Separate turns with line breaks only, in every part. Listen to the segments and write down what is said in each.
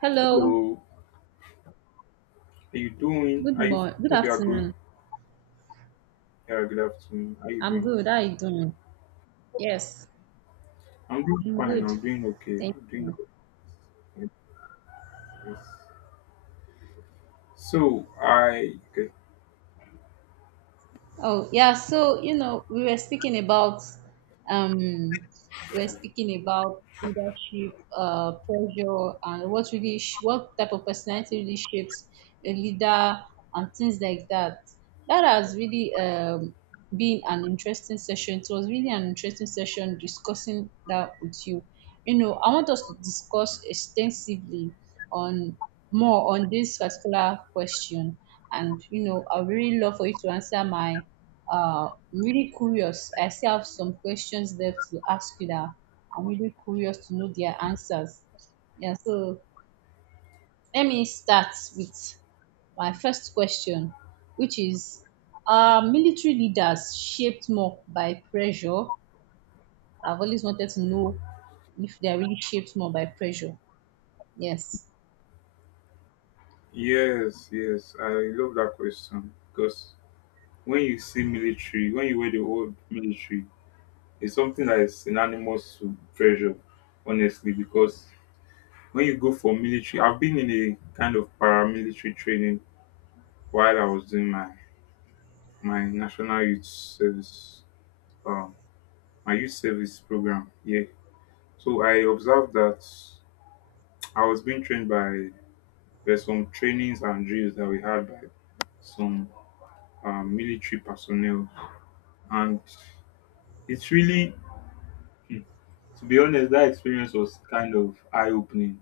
Hello.
Hello, how you doing?
Good
How you
morning. Good
hope you are good?
afternoon.
Yeah, good afternoon. How you
I'm
doing?
good. How are you doing? Yes,
I'm doing
I'm
fine.
good.
I'm doing okay.
Thank
I'm doing
you.
okay. So I okay.
Oh, yeah. So, you know, we were speaking about um we were speaking about leadership, pressure and what really what type of personality really shapes a leader and things like that. That has really been an interesting session. It was really an interesting session discussing that with you. You know, I want us to discuss extensively on more on this particular question, and you know, I would really love for you to answer my really curious. I still have some questions there to ask you that I'm really curious to know their answers. Yeah, so let me start with my first question, which is, are military leaders shaped more by pressure? I've always wanted to know if they're really shaped more by pressure. Yes.
Yes, yes, I love that question because when you wear the word military, it's something that is synonymous to pressure, honestly. Because when you go for military, I've been in a kind of paramilitary training while I was doing my national youth service. um my youth service program. Yeah. So I observed that I was being trained by there's some trainings and drills that we had by some military personnel, and it's really, hmm, to be honest, that experience was kind of eye opening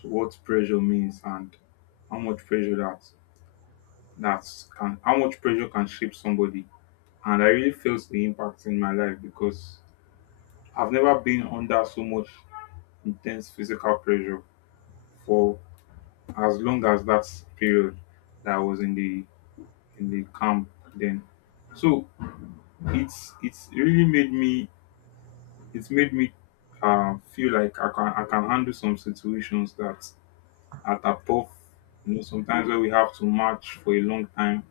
to what pressure means and how much pressure that how much pressure can shape somebody. And I really felt the impact in my life because I've never been under so much intense physical pressure for as long as that period that I was in the camp then. So it's really made me, it's made me feel like I can handle some situations that at a tough, you know, sometimes where we have to march for a long time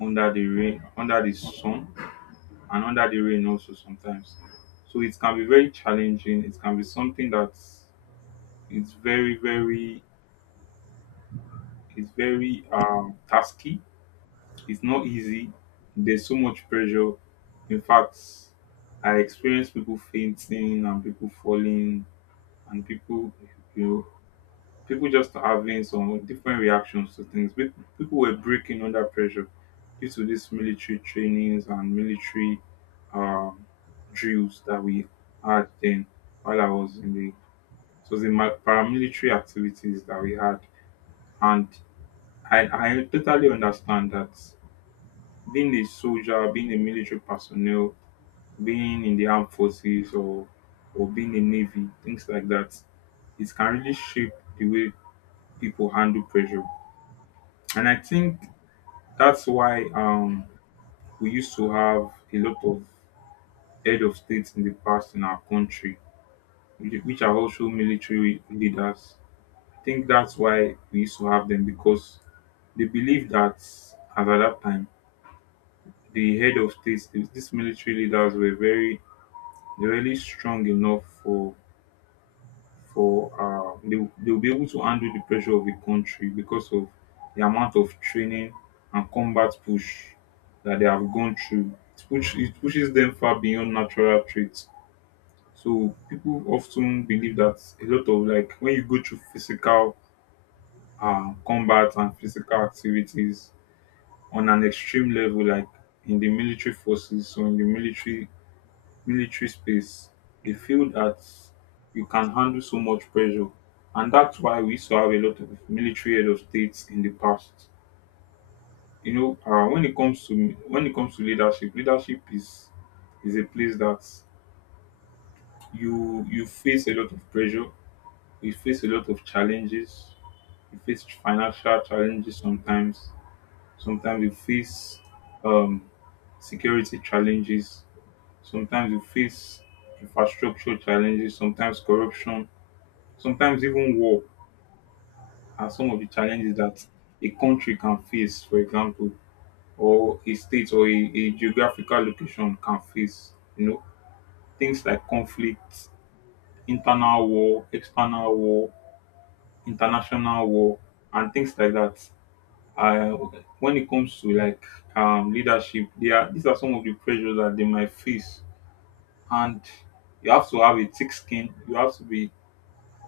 under the rain, under the sun, and under the rain also sometimes. So it can be very challenging. It can be something that it's very, very, it's very tasky. It's not easy. There's so much pressure. In fact, I experienced people fainting and people falling and you know, people just having some different reactions to things. People were breaking under pressure due to these military trainings and military um, drills that we had then while I was in the it was in my paramilitary activities that we had, and I I totally understand that being a soldier, being a military personnel, being in the armed forces or being a navy, things like that. It can really shape the way people handle pressure. And I think that's why we used to have a lot of head of states in the past in our country, which are also military leaders. I think that's why we used to have them because they believed that at that time, the head of states, these military leaders were very They're really strong enough for for they will be able to handle the pressure of the country because of the amount of training and combat push that they have gone through. It pushes them far beyond natural traits. So people often believe that a lot of, like, when you go through physical combat and physical activities on an extreme level, like in the military forces or in the military space. They feel that you can handle so much pressure. And that's why we used to have a lot of military head of states in the past. You know, when it comes to leadership, leadership is a place that you face a lot of pressure, you face a lot of challenges, you face financial challenges sometimes. Sometimes you face um, security challenges. Sometimes you face infrastructure challenges. Sometimes corruption, sometimes even war, are some of the challenges that a country can face, for example, or a state or a geographical location can face. You know, things like conflict, internal war, external war, international war, and things like that. Uh, when it comes to, like, leadership, these are some of the pressures that they might face, and you have to have a thick skin. You have to be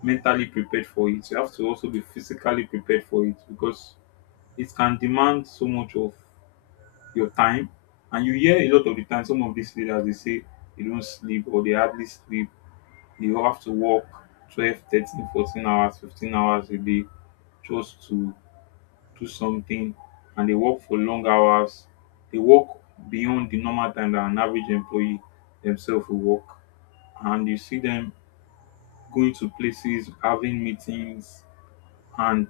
mentally prepared for it. You have to also be physically prepared for it because it can demand so much of your time. And you hear a lot of the time some of these leaders, they say they don't sleep or they hardly sleep. They have to work 12, 13, 14 hours, 15 hours a day just to do something, and they work for long hours. They work beyond the normal time that an average employee themselves will work. And you see them going to places, having meetings, and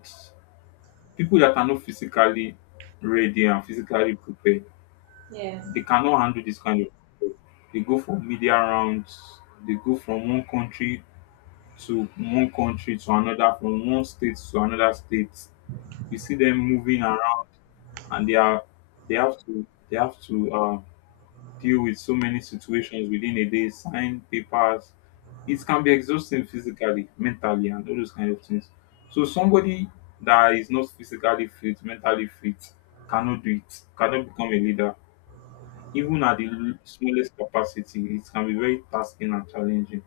people that are not physically ready and physically prepared,
Yes.
they cannot handle this kind of, they go for media rounds, they go from one country to another, from one state to another state. You see them moving around, and they are, they have to deal with so many situations within a day, sign papers. It can be exhausting physically, mentally, and all those kind of things. So somebody that is not physically fit, mentally fit, cannot do it, cannot become a leader even at the smallest capacity. It can be very tasking and challenging.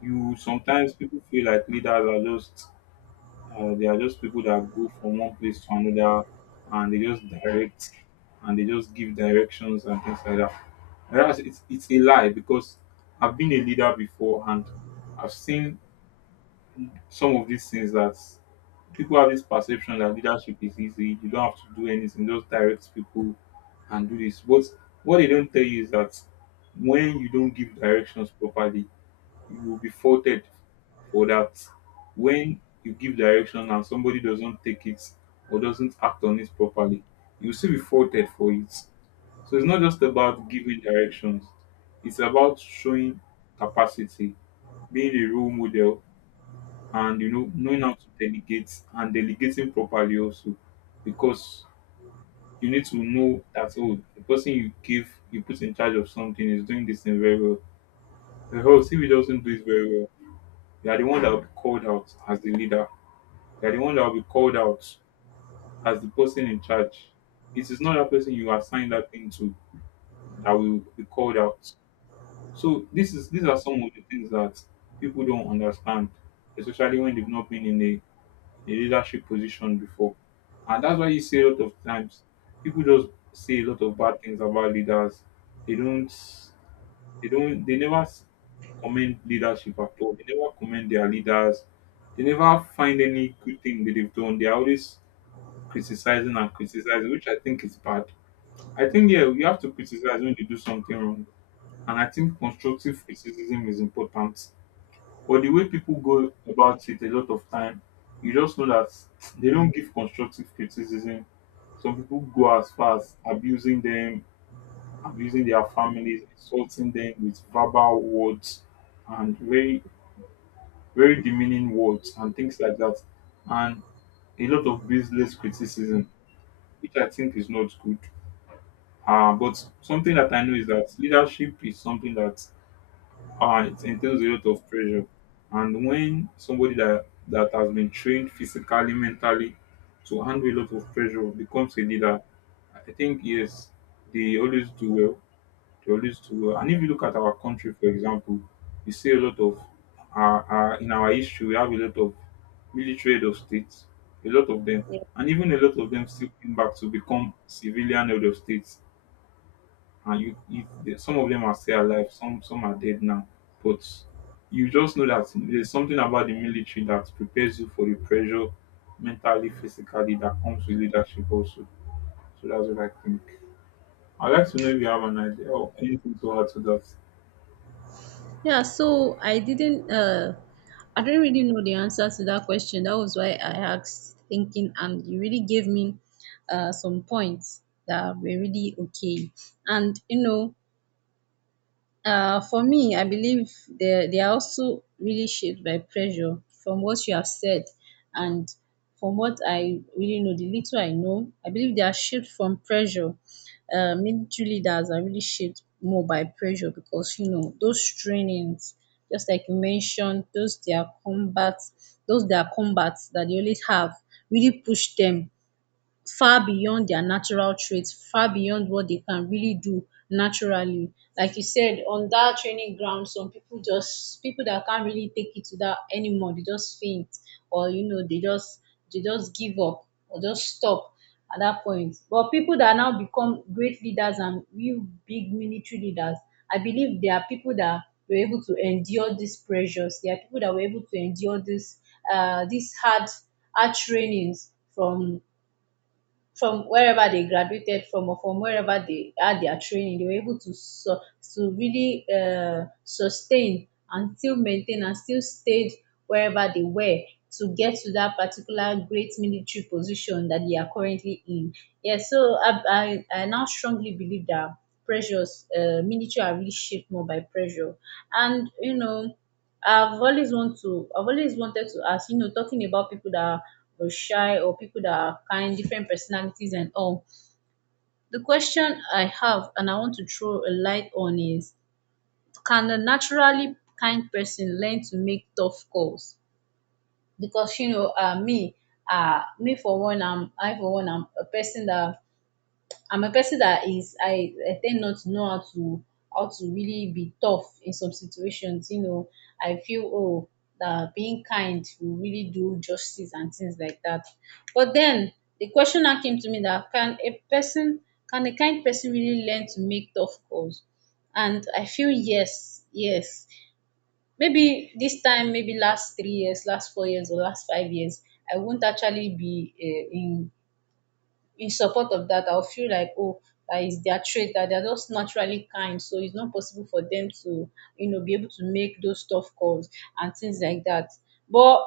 You Sometimes people feel like leaders are just they are just people that go from one place to another, and they just direct, and they just give directions and things like that. Whereas it's a lie, because I've been a leader before, and I've seen some of these things that people have this perception that leadership is easy. You don't have to do anything, just direct people and do this. But what they don't tell you is that when you don't give directions properly, you will be faulted for that. When you give direction and somebody doesn't take it or doesn't act on it properly, you'll still be faulted for it. So it's not just about giving directions, it's about showing capacity, being a role model, and, you know, knowing how to delegate and delegating properly also, because you need to know that, oh, the person you give, you put in charge of something is doing this thing very well, because if he doesn't do it very well, you are the one that will be called out as the leader. You are the one that will be called out as the person in charge. It is not that person you assign that thing to that will be called out. So this is these are some of the things that people don't understand, especially when they've not been in a in leadership position before. And that's why you see a lot of times people just say a lot of bad things about leaders. They don't they don't they never s- commend leadership at all. They never commend their leaders. They never find any good thing that they've done. They're always criticizing and criticizing, which I think is bad. I think, yeah, you have to criticize when you do something wrong. And I think constructive criticism is important, but the way people go about it a lot of time, you just know that they don't give constructive criticism. Some people go as far as abusing them, abusing their families, insulting them with verbal words, and very, very demeaning words and things like that. And a lot of baseless criticism, which I think is not good. But something that I know is that leadership is something that it entails a lot of pressure. And when somebody that has been trained physically, mentally to handle a lot of pressure becomes a leader, I think, yes, they always do well. They always do well. And if you look at our country, for example, you see a lot of, in our history, we have a lot of military head of states, a lot of them. And even a lot of them still came back to become civilian head of states, and some of them are still alive, some are dead now. But you just know that there's something about the military that prepares you for the pressure, mentally, physically, that comes with leadership also. So that's what I think. I'd like to know if you have an idea or anything to add to that.
Yeah, so I didn't really know the answer to that question. That was why I asked thinking, and you really gave me some points that were really okay. And, you know, for me, I believe they are also really shaped by pressure from what you have said and from what I really know, the little I know, I believe they are shaped from pressure. Military leaders are really shaped more by pressure because you know those trainings, just like you mentioned, those their combats that they always have really push them far beyond their natural traits, far beyond what they can really do naturally. Like you said, on that training ground, some people just people that can't really take it to that anymore, they just faint or you know, they just give up or just stop at that point. But people that now become great leaders and real big military leaders, I believe there are people that were able to endure these pressures. There are people that were able to endure this these hard hard trainings from wherever they graduated from or from wherever they had their training. They were able to to really sustain and still maintain and still stayed wherever they were to get to that particular great military position that they are currently in. Yeah, so I now strongly believe that pressures military are really shaped more by pressure. And you know, I've always wanted to ask, you know, talking about people that or shy or people that are kind, different personalities and all. The question I have and I want to throw a light on is, can a naturally kind person learn to make tough calls? Because you know, I'm a person that I'm a person that is I tend not to know how to really be tough in some situations. You know, I feel oh that being kind will really do justice and things like that. But then the question now came to me that can a kind person really learn to make tough calls? And I feel yes, yes. Maybe this time, maybe last 3 years, last 4 years, or last 5 years, I won't actually be in support of that. I'll feel like, oh, that is their trait, that they're just naturally kind. So it's not possible for them to, you know, be able to make those tough calls and things like that. But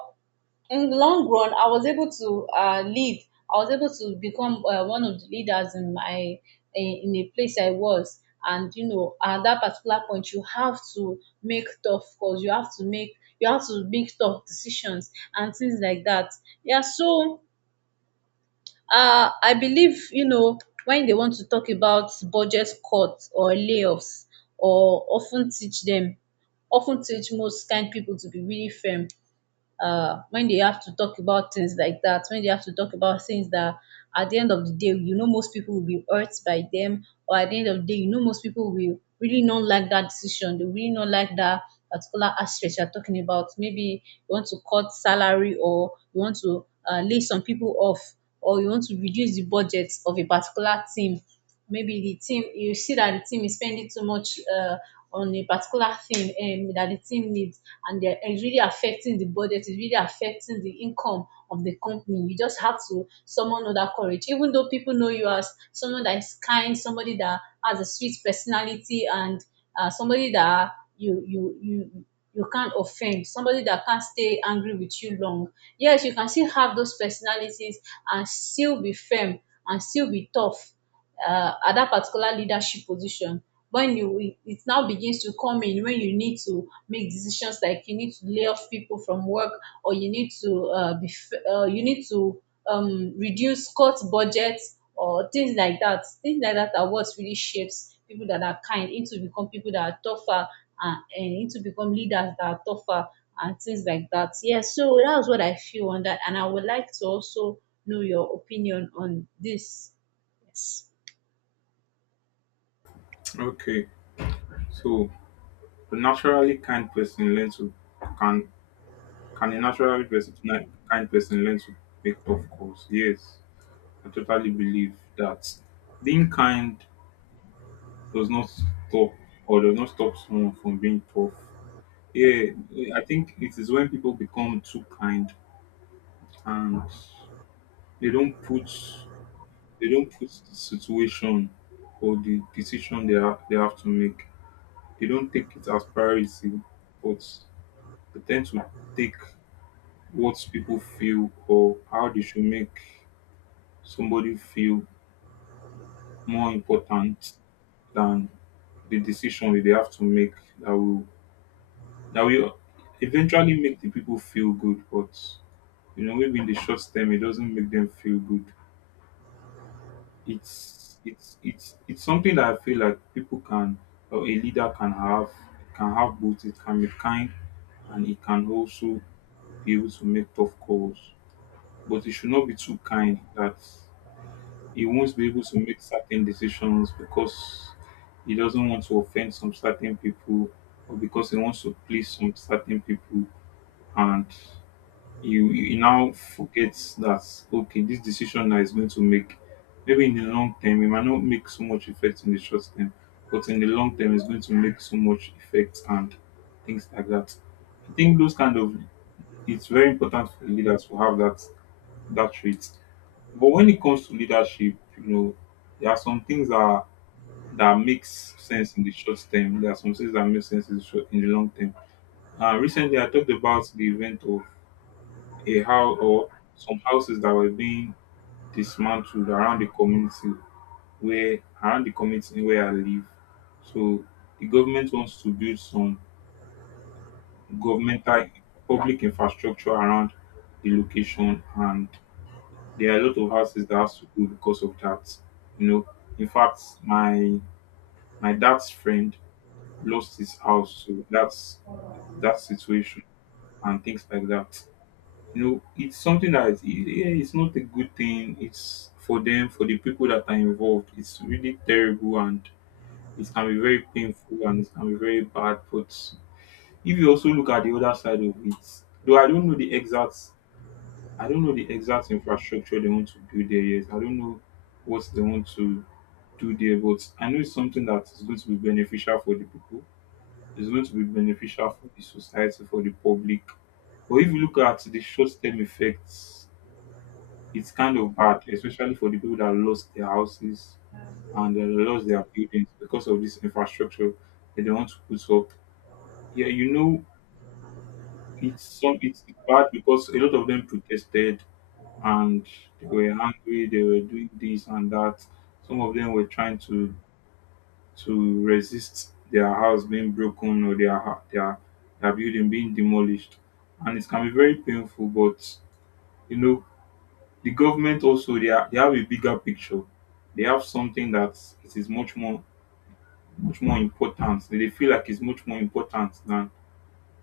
in the long run, I was able to lead. I was able to become one of the leaders in my in a place I was. And you know, at that particular point, you have to make tough calls. You have to make tough decisions and things like that. Yeah. So I believe wen dey want to tok about budget cuts or layoffs or of ten teach dem of ten teach most kain pipo to be really firm, when they have to talk about things like that, when they have to talk about things that at the end of the day, you know, most people will be hurt by them, or at the end of the day, you know, most people will really not like that decision. They really not like that particular aspect you're talking about. Maybe you want to cut salary, or you want to lay some people off, or you want to reduce the budget of a particular team. Maybe the team, you see that the team is spending too much on a particular thing that the team needs, and it's really affecting the budget, it's really affecting the income of the company. You just have to summon other courage. Even though people know you as someone that is kind, somebody that has a sweet personality and somebody that you you you you can't offend, somebody that can't stay angry with you long. Yes, you can still have those personalities and still be firm and still be tough at that particular leadership position when you. It now begins to come in when you need to make decisions, like you need to lay off people from work or you need to you need to reduce cut budgets or things like that. Things like that are what really shapes people that are kind into become people that are tougher and into become leaders that are tougher and things like that. Yeah, so that's what I feel on that, and I would like to also know your opinion on this. Yes.
Okay, so a naturally kind person learns to, can a kind person learn to make tough calls? Yes, I totally believe that being kind does not stop or does not stop someone from being tough. Yeah, I think it is when people become too kind and they don't put they don't put the situation or the decision they have to make. They don't take it as priority, but they tend to take what people feel or how they should make somebody feel more important than the decision that they have to make that will that will eventually make the people feel good, but, you know, maybe in the short term it doesn't make them feel good. It's something that I feel like people can, or a leader can have both. It can be kind, and it can also be able to make tough calls. But it should not be too kind that he won't be able to make certain decisions because he doesn't want to offend some certain people or because he wants to please some certain people and you now forget that okay this decision that is going to make maybe in the long term it might not make so much effect in the short term, but in the long term it's going to make so much effect and things like that. I think those kind of, it's very important for leaders to have that trait. But when it comes to leadership, you know, there are some things that makes sense in the short term. There are some things that make sense in the, short, in the long term. Recently, I talked about the event of a house or some houses that were being dismantled around the community, where around the community where I live. So the government wants to build some governmental public infrastructure around the location, and there are a lot of houses that has to go because of that. You know, in fact, my dad's friend lost his house, so that's that situation and things like that. You know, it's something that is- yeah, it's not a good thing. It's for them, for the people that are involved, it's really terrible and it can be very painful and it can be very bad. But if you also look at the other side of it, though I don't know the exact, I don't know the exact infrastructure they want to build there yet. I don't know what they want to do there, but I know it's something that is going to be beneficial for the people. It's going to be beneficial for the society, for the public. But if you look at the short term effects, it's kind of bad, especially for the people that lost their houses and they lost their buildings because of this infrastructure that they want to put up. Yeah, you know, it's some it's bad because a lot of them protested and they were angry. They were doing this and that. Some of them were trying to resist their house being broken or their building being demolished, and it can be very painful. But you know, the government also, they, are, they have a bigger picture. They have something that it is much more important. They feel like it's much more important than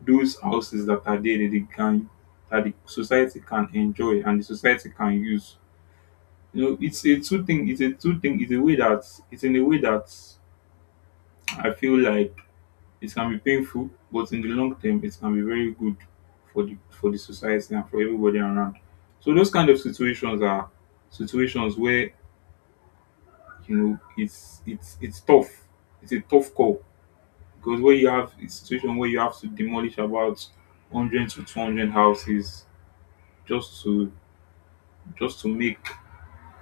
those houses that are there, that they can that the society can enjoy and the society can use. You know, it's a two thing. It's a two thing. It's a way that it's in a way that I feel like it can be painful, but in the long term, it can be very good for the society and for everybody around. So those kind of situations are situations where, you know, it's tough. It's a tough call because when you have a situation where you have to demolish about 100 to 200 houses just to make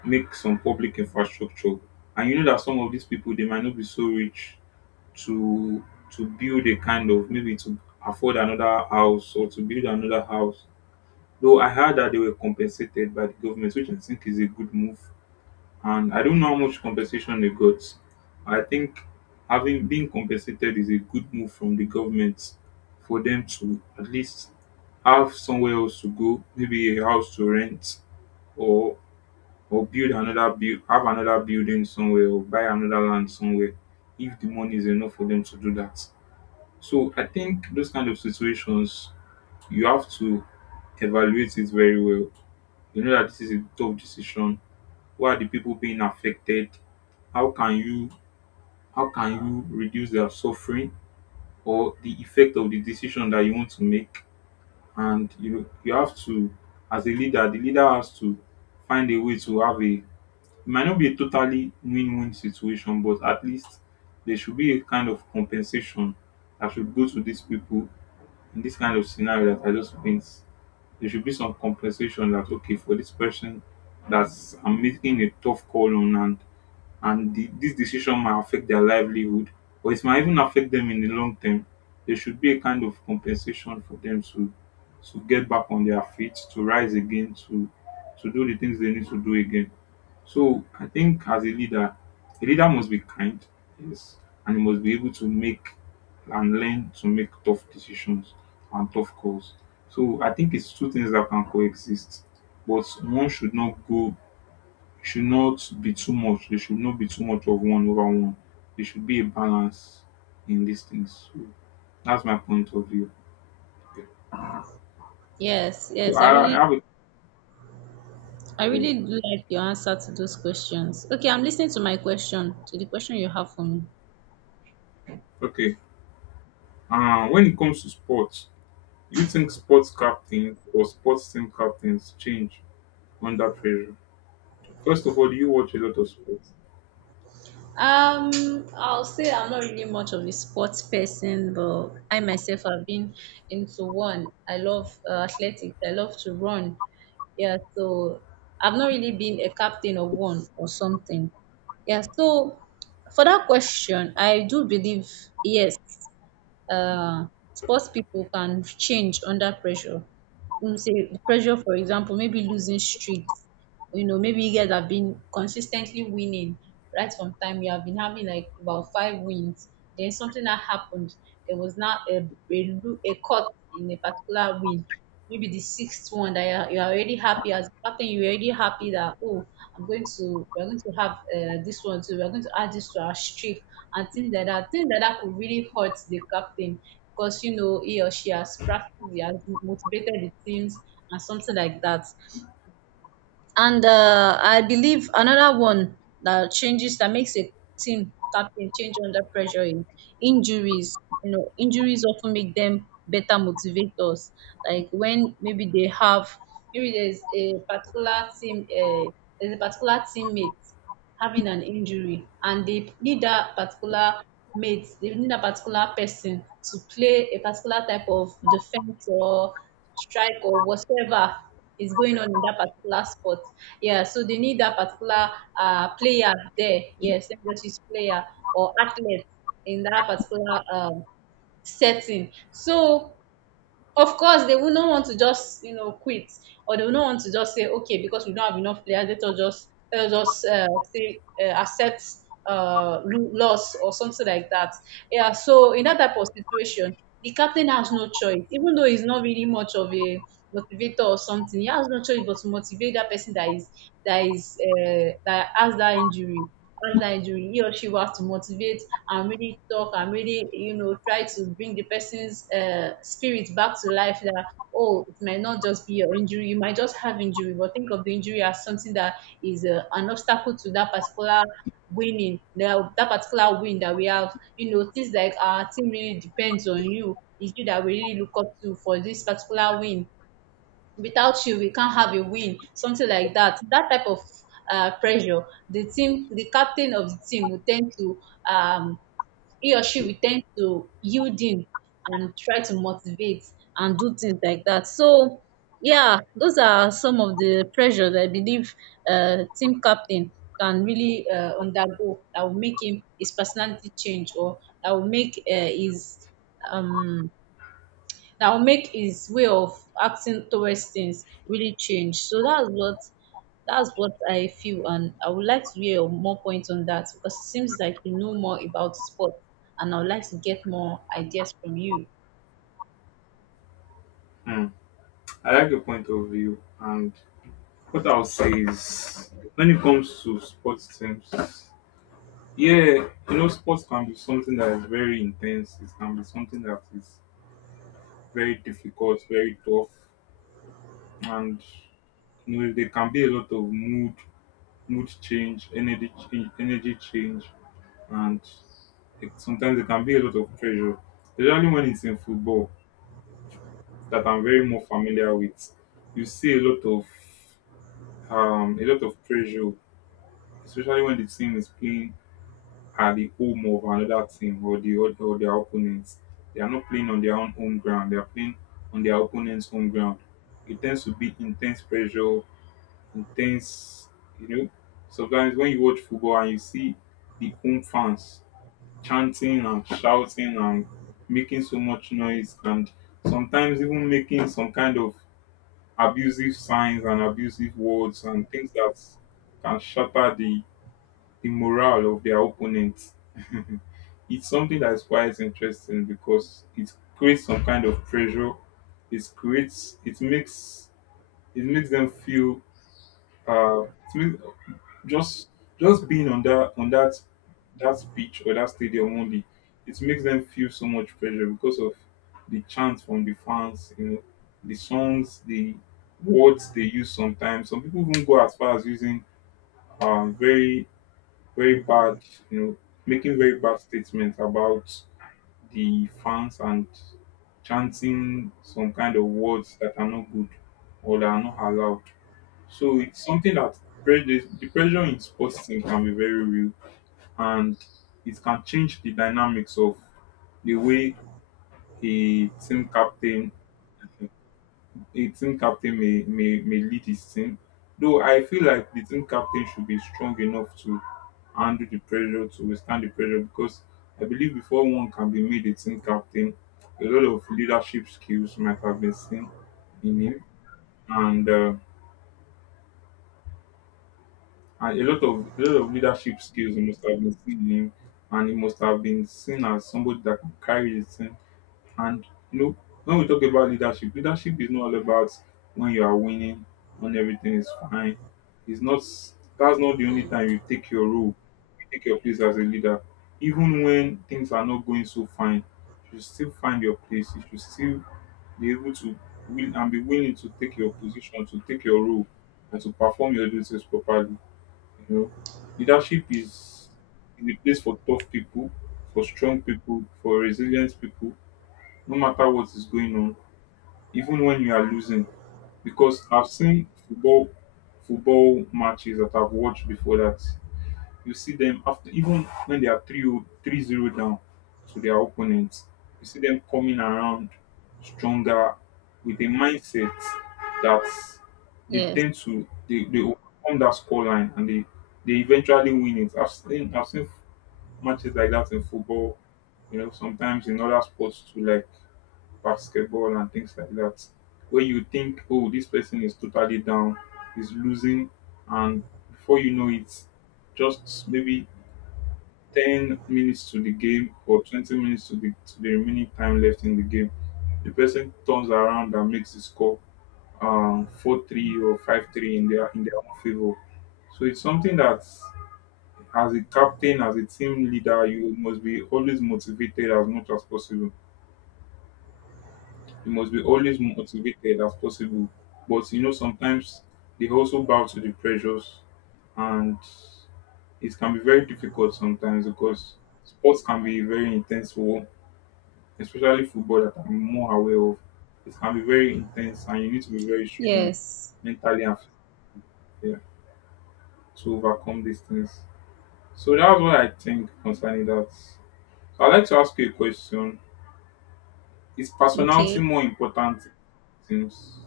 some public infrastructure, and you know that some of these people, they might not be so rich to build a kind of, maybe to afford another house or to build another house. Though I heard that they were compensated by the government, which I think is a good move. And I don't know how much compensation they got. I think having been compensated is a good move from the government for them to at least have somewhere else to go, maybe a house to rent or or build another build have another building somewhere or buy another land somewhere if the money is enough for them to do that. So I think those kind of situations, you have to evaluate it very well. You know that this is a tough decision. Who are the people being affected? How can you how can reduce their suffering or the effect of the decision that you want to make? And you know, you have to, as a leader, the leader has to find a way to have a, it might not be a totally win-win situation, but at least there should be a kind of compensation that should go to these people. In this kind of scenario that I just paint, there should be some compensation that, okay, for this person that's I'm making a tough call on, and the, this decision might affect their livelihood or it might even affect them in the long term. There should be a kind of compensation for them to get back on their feet, to rise again, to do the things they need to do again. So I think as a leader must be kind, yes, and he must be able to make and learn to make tough decisions and tough calls. So I think it's two things that can coexist, but one should not go should not be too much. There should not be too much of one over one. There should be a balance in these things. So that's my point of view.
Yes.
So
Yes,
I have a,
I
yeah.
really do like your answer to those questions. Okay, I'm listening to my question, to the question you have for me.
Okay. When it comes to sports, do you think sports captains or sports team captains change under pressure? First of all, do you watch a lot of sports?
I'll say I'm not really much of a sports person, but I myself have been into one. I love athletics. I love to run. Yeah, so I've not really been a captain of one or something. Yeah, so for that question, I do believe yes. um Sports people can change under pressure. Mean sey pressure, for example, maybe losing streaks. You know, maybe you guys have been consistently winning right from time. You have been having like about five wins. Then something that happened. There was now a cut in a particular win. Maybe the sixth one that you're already happy as captain. You're already happy that oh, I'm going to we're going to have this one too. We're going to add this to our streak and things like that. Things like that could really hurt the captain because you know he or she has practiced, he has motivated the teams and something like that. And I believe another one that changes that makes a team captain change under pressure is injuries. You know, injuries often make them better motivators. Like when maybe they have maybe there's there's a particular teammate having an injury, and they need that particular mate, they need that particular person to play a particular type of defense or strike or whatever is going on in that particular sport. Yeah, so they need that particular player there. Yes, let me just use player or athlete in that particular setting. So of course, they will not want to just, you know, quit, or they will not want to just say, "Okay, because we don't have enough players, let us just say accept loss or something like that." Yeah. So in that type of situation, the captain has no choice, even though he's not really much of a motivator or something. He has no choice but to motivate that person that is that has that injury. What can I do? He or she will have to motivate and really talk and really, you know, try to bring the person's spirit back to life that, oh, it might not just be your injury. You might just have injury, but think of the injury as something that is an obstacle to that particular that particular win that we have. You know, things like our team really depends on you. It's you that we really look up to for this particular win. Without you, we can't have a win, something like that. That type of pressure, the captain of the team will tend to um, he or she will tend to yield in and try to motivate and do things like that. So yeah, those are some of the pressures I believe team captain can really undergo that will make him his personality change, or that will make his um that will make his way of acting towards things really change. So that's what I feel, and I would like to hear your more points on that because it seems like you know more about sports, and I would like to get more ideas from you.
Hmm. I like your point of view, and what I'll say is when it comes to sports teams. Yeah, you know, sports can be something that is very intense. It can be something that is very difficult, very tough, and you know, there can be a lot of mood, mood change, energy change, and it, sometimes there can be a lot of pressure. Especially when it's in football, that I'm very more familiar with, you see a lot of pressure, especially when the team is playing are the home of another team or the other or their opponents. They are not playing on their own home ground. They are playing on their opponent's home ground. It tends to be intense pressure, intense. You know, sometimes when you watch football and you see the home fans chanting and shouting and making so much noise and sometimes even making some kind of abusive signs and abusive words and things that can shatter the morale of their opponents. It's something that's quite interesting because it creates some kind of pressure. It creates it makes them feel uh it makes, just being on that pitch or that stadium only, it makes them feel so much pressure because of the chants from the fans, you know, the songs, the words they use sometimes. Some people even go as far as using very bad, you know, making very bad statements about the fans and chanting some kind of words that are not good or that are not allowed. So it's something that the pressure in sports team can be very real and it can change the dynamics of the way a team captain a team captain may lead his team, though I feel like the team captain should be strong enough to handle the pressure, to withstand the pressure, because I believe before one can be made a team captain, a lot of leadership skills might have been seen in him, and, uh, and a lot of leadership skills must have been seen in him, and he must have been seen as somebody that can carry the team. And you know, when we talk about leadership, leadership is not all about when you are winning, when everything is fine. It's not, that's not the only time you take your role, you take your place as a leader. Even when things are not going so fine, you should still find your place. You should still be able to win and be willing to take your position, to take your role, and to perform your duties properly. You know, leadership is a place for tough people, for strong people, for resilient people, no matter what is going on, even when you are losing. Because I've seen football matches that I've watched before that you see them after, even when they are 3-0 3 zero down to their opponents, you see them coming around stronger with a mindset that
Yes.
they overcome that scoreline and they eventually win it. I've seen matches like that in football, you know, sometimes in other sports too, like basketball and things like that, where you think, oh, this person is totally down, is losing, and before you know it, just maybe 10 minutes to the game or 20 minutes to the remaining time left in the game, the person turns around and makes the score 4-3 or 5-3 in their own favor. So it's something that, as a captain, as a team leader, you must be always motivated as much as possible. You must be always motivated as possible. But you know, sometimes they also bow to the pressures, and it can be very difficult sometimes because sports can be very intense for, especially football that I'm more aware of. It can be very intense, and you need to be very strong
Yes.
mentally and physically to overcome these things. So that's what I think concerning that. So I'd like to ask you a question. Is personality
Okay.
more important in teams?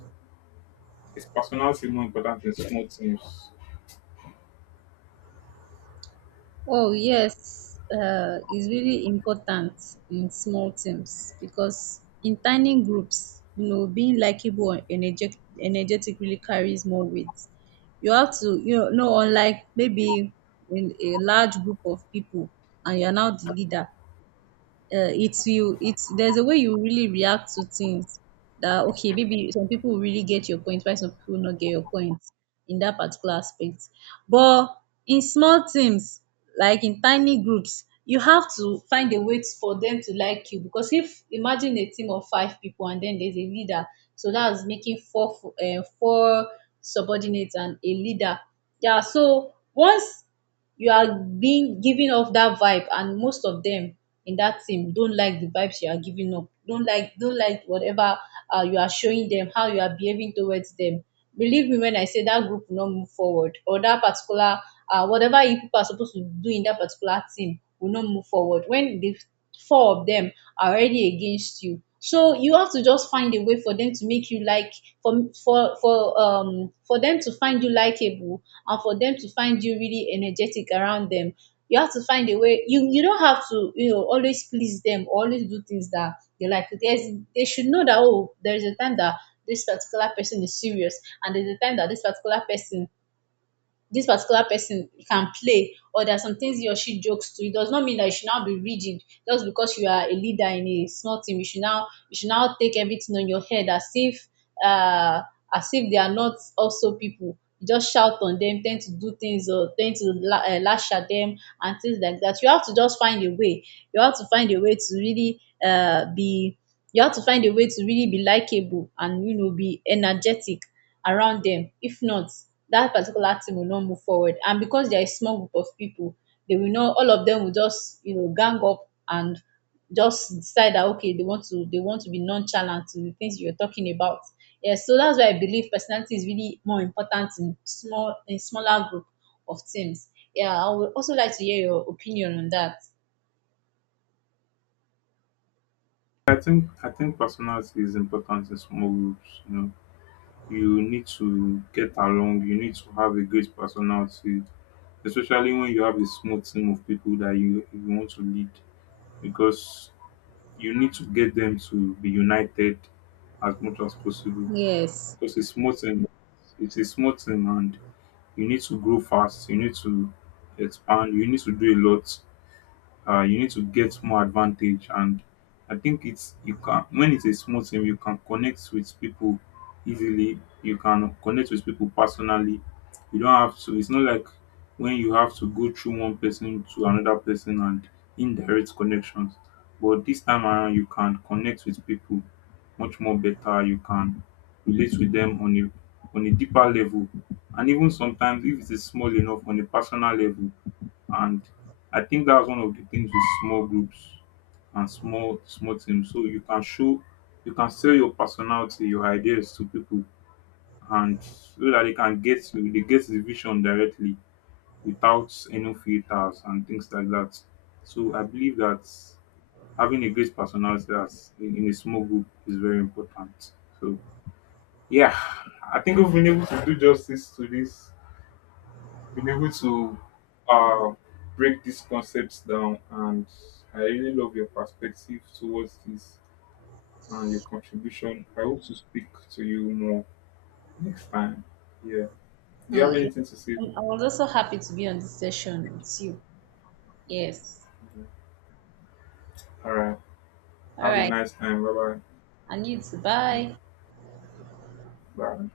Is personality more important in small teams?
Oh yes, it's really important in small teams because in tiny groups, you know, being likable and energetic really carries more weight. You have to, you know, no, unlike maybe in a large group of people and you're now the leader, it's you it's there's a way you really react to things that okay, maybe some people will really get your point why some people will not get your point in that particular aspect. But in small teams, like in tiny groups, you have to find a way for them to like you, because if imagine a team of five people and then there's a leader, so that's making four, four subordinates and a leader. Yeah, so once you are being giving off that vibe and most of them in that team don't like the vibes you are giving up, don't like, whatever you are showing them, how you are behaving towards them, believe me when I say that group will not move forward, or that particular, whatever you people are supposed to do in that particular team will not move forward when the four of them are already against you. So you have to just find a way for them to make you like, for them to find you likable and for them to find you really energetic around them. You have to find a way. You don't have to, you know, always please them or always do things that they like. There's, they should know that, oh, there is a time that this particular person is serious, and there's a time that this particular person can play, or there are some things he or she jokes to. It does not mean that you should now be rigid just because you are a leader in a small team. You should now, take everything on your head uh as if they are not also people. You just shout on them, tend to do things, or tend to lash at them and things like that. You have to just find a way. You have to find a way to really be, you have to find a way to really be likable, and you know, be energetic around them. If not, that particular team will not move forward. And because they're a small group of people, they will not, all of them will just, you know, gang up and just decide that okay, they want to, they want to be nonchalant to the things you're talking about. Yeah, so that's why I believe personality is really more important in smaller group of teams. Yeah, I would also like to hear your opinion on that.
I think personality is important in small groups. You know, you need to get along. You need to have a great personality, especially when you have a small team of people that you want to lead, because you need to get them to be united as much as possible.
Yes.
Because it's small team, it's a small team, and you need to grow fast. You need to expand. You need to do a lot, you need to get more advantage. And I think it's, you can, when it's a small team, you can connect with people easily. You can connect with people personally. You don't have to, it's not like when you have to go through one person to another person and indirect connections, but this time around you can connect with people much more better. You can relate with them on a deeper level, and even sometimes if it is small enough, on a personal level. And I think that's one of the things with small groups and small teams. So you can show, you can sell your personality, your ideas to people, and so that they can get the vision directly without any filters and things like that. So I believe that having a great personality that's in a small group is very important. So yeah, I think we've been able to do justice to this, been able to, uh, break these concepts down, and I really love your perspective towards this and your contribution. I hope to speak to you more next time. Yeah. Do you have
Yeah.
anything to say?
I was also happy to be on this session with you. Yes.
All right.
All
Have a
right.
nice time. Bye
I need to
bye.
bye.
Bye.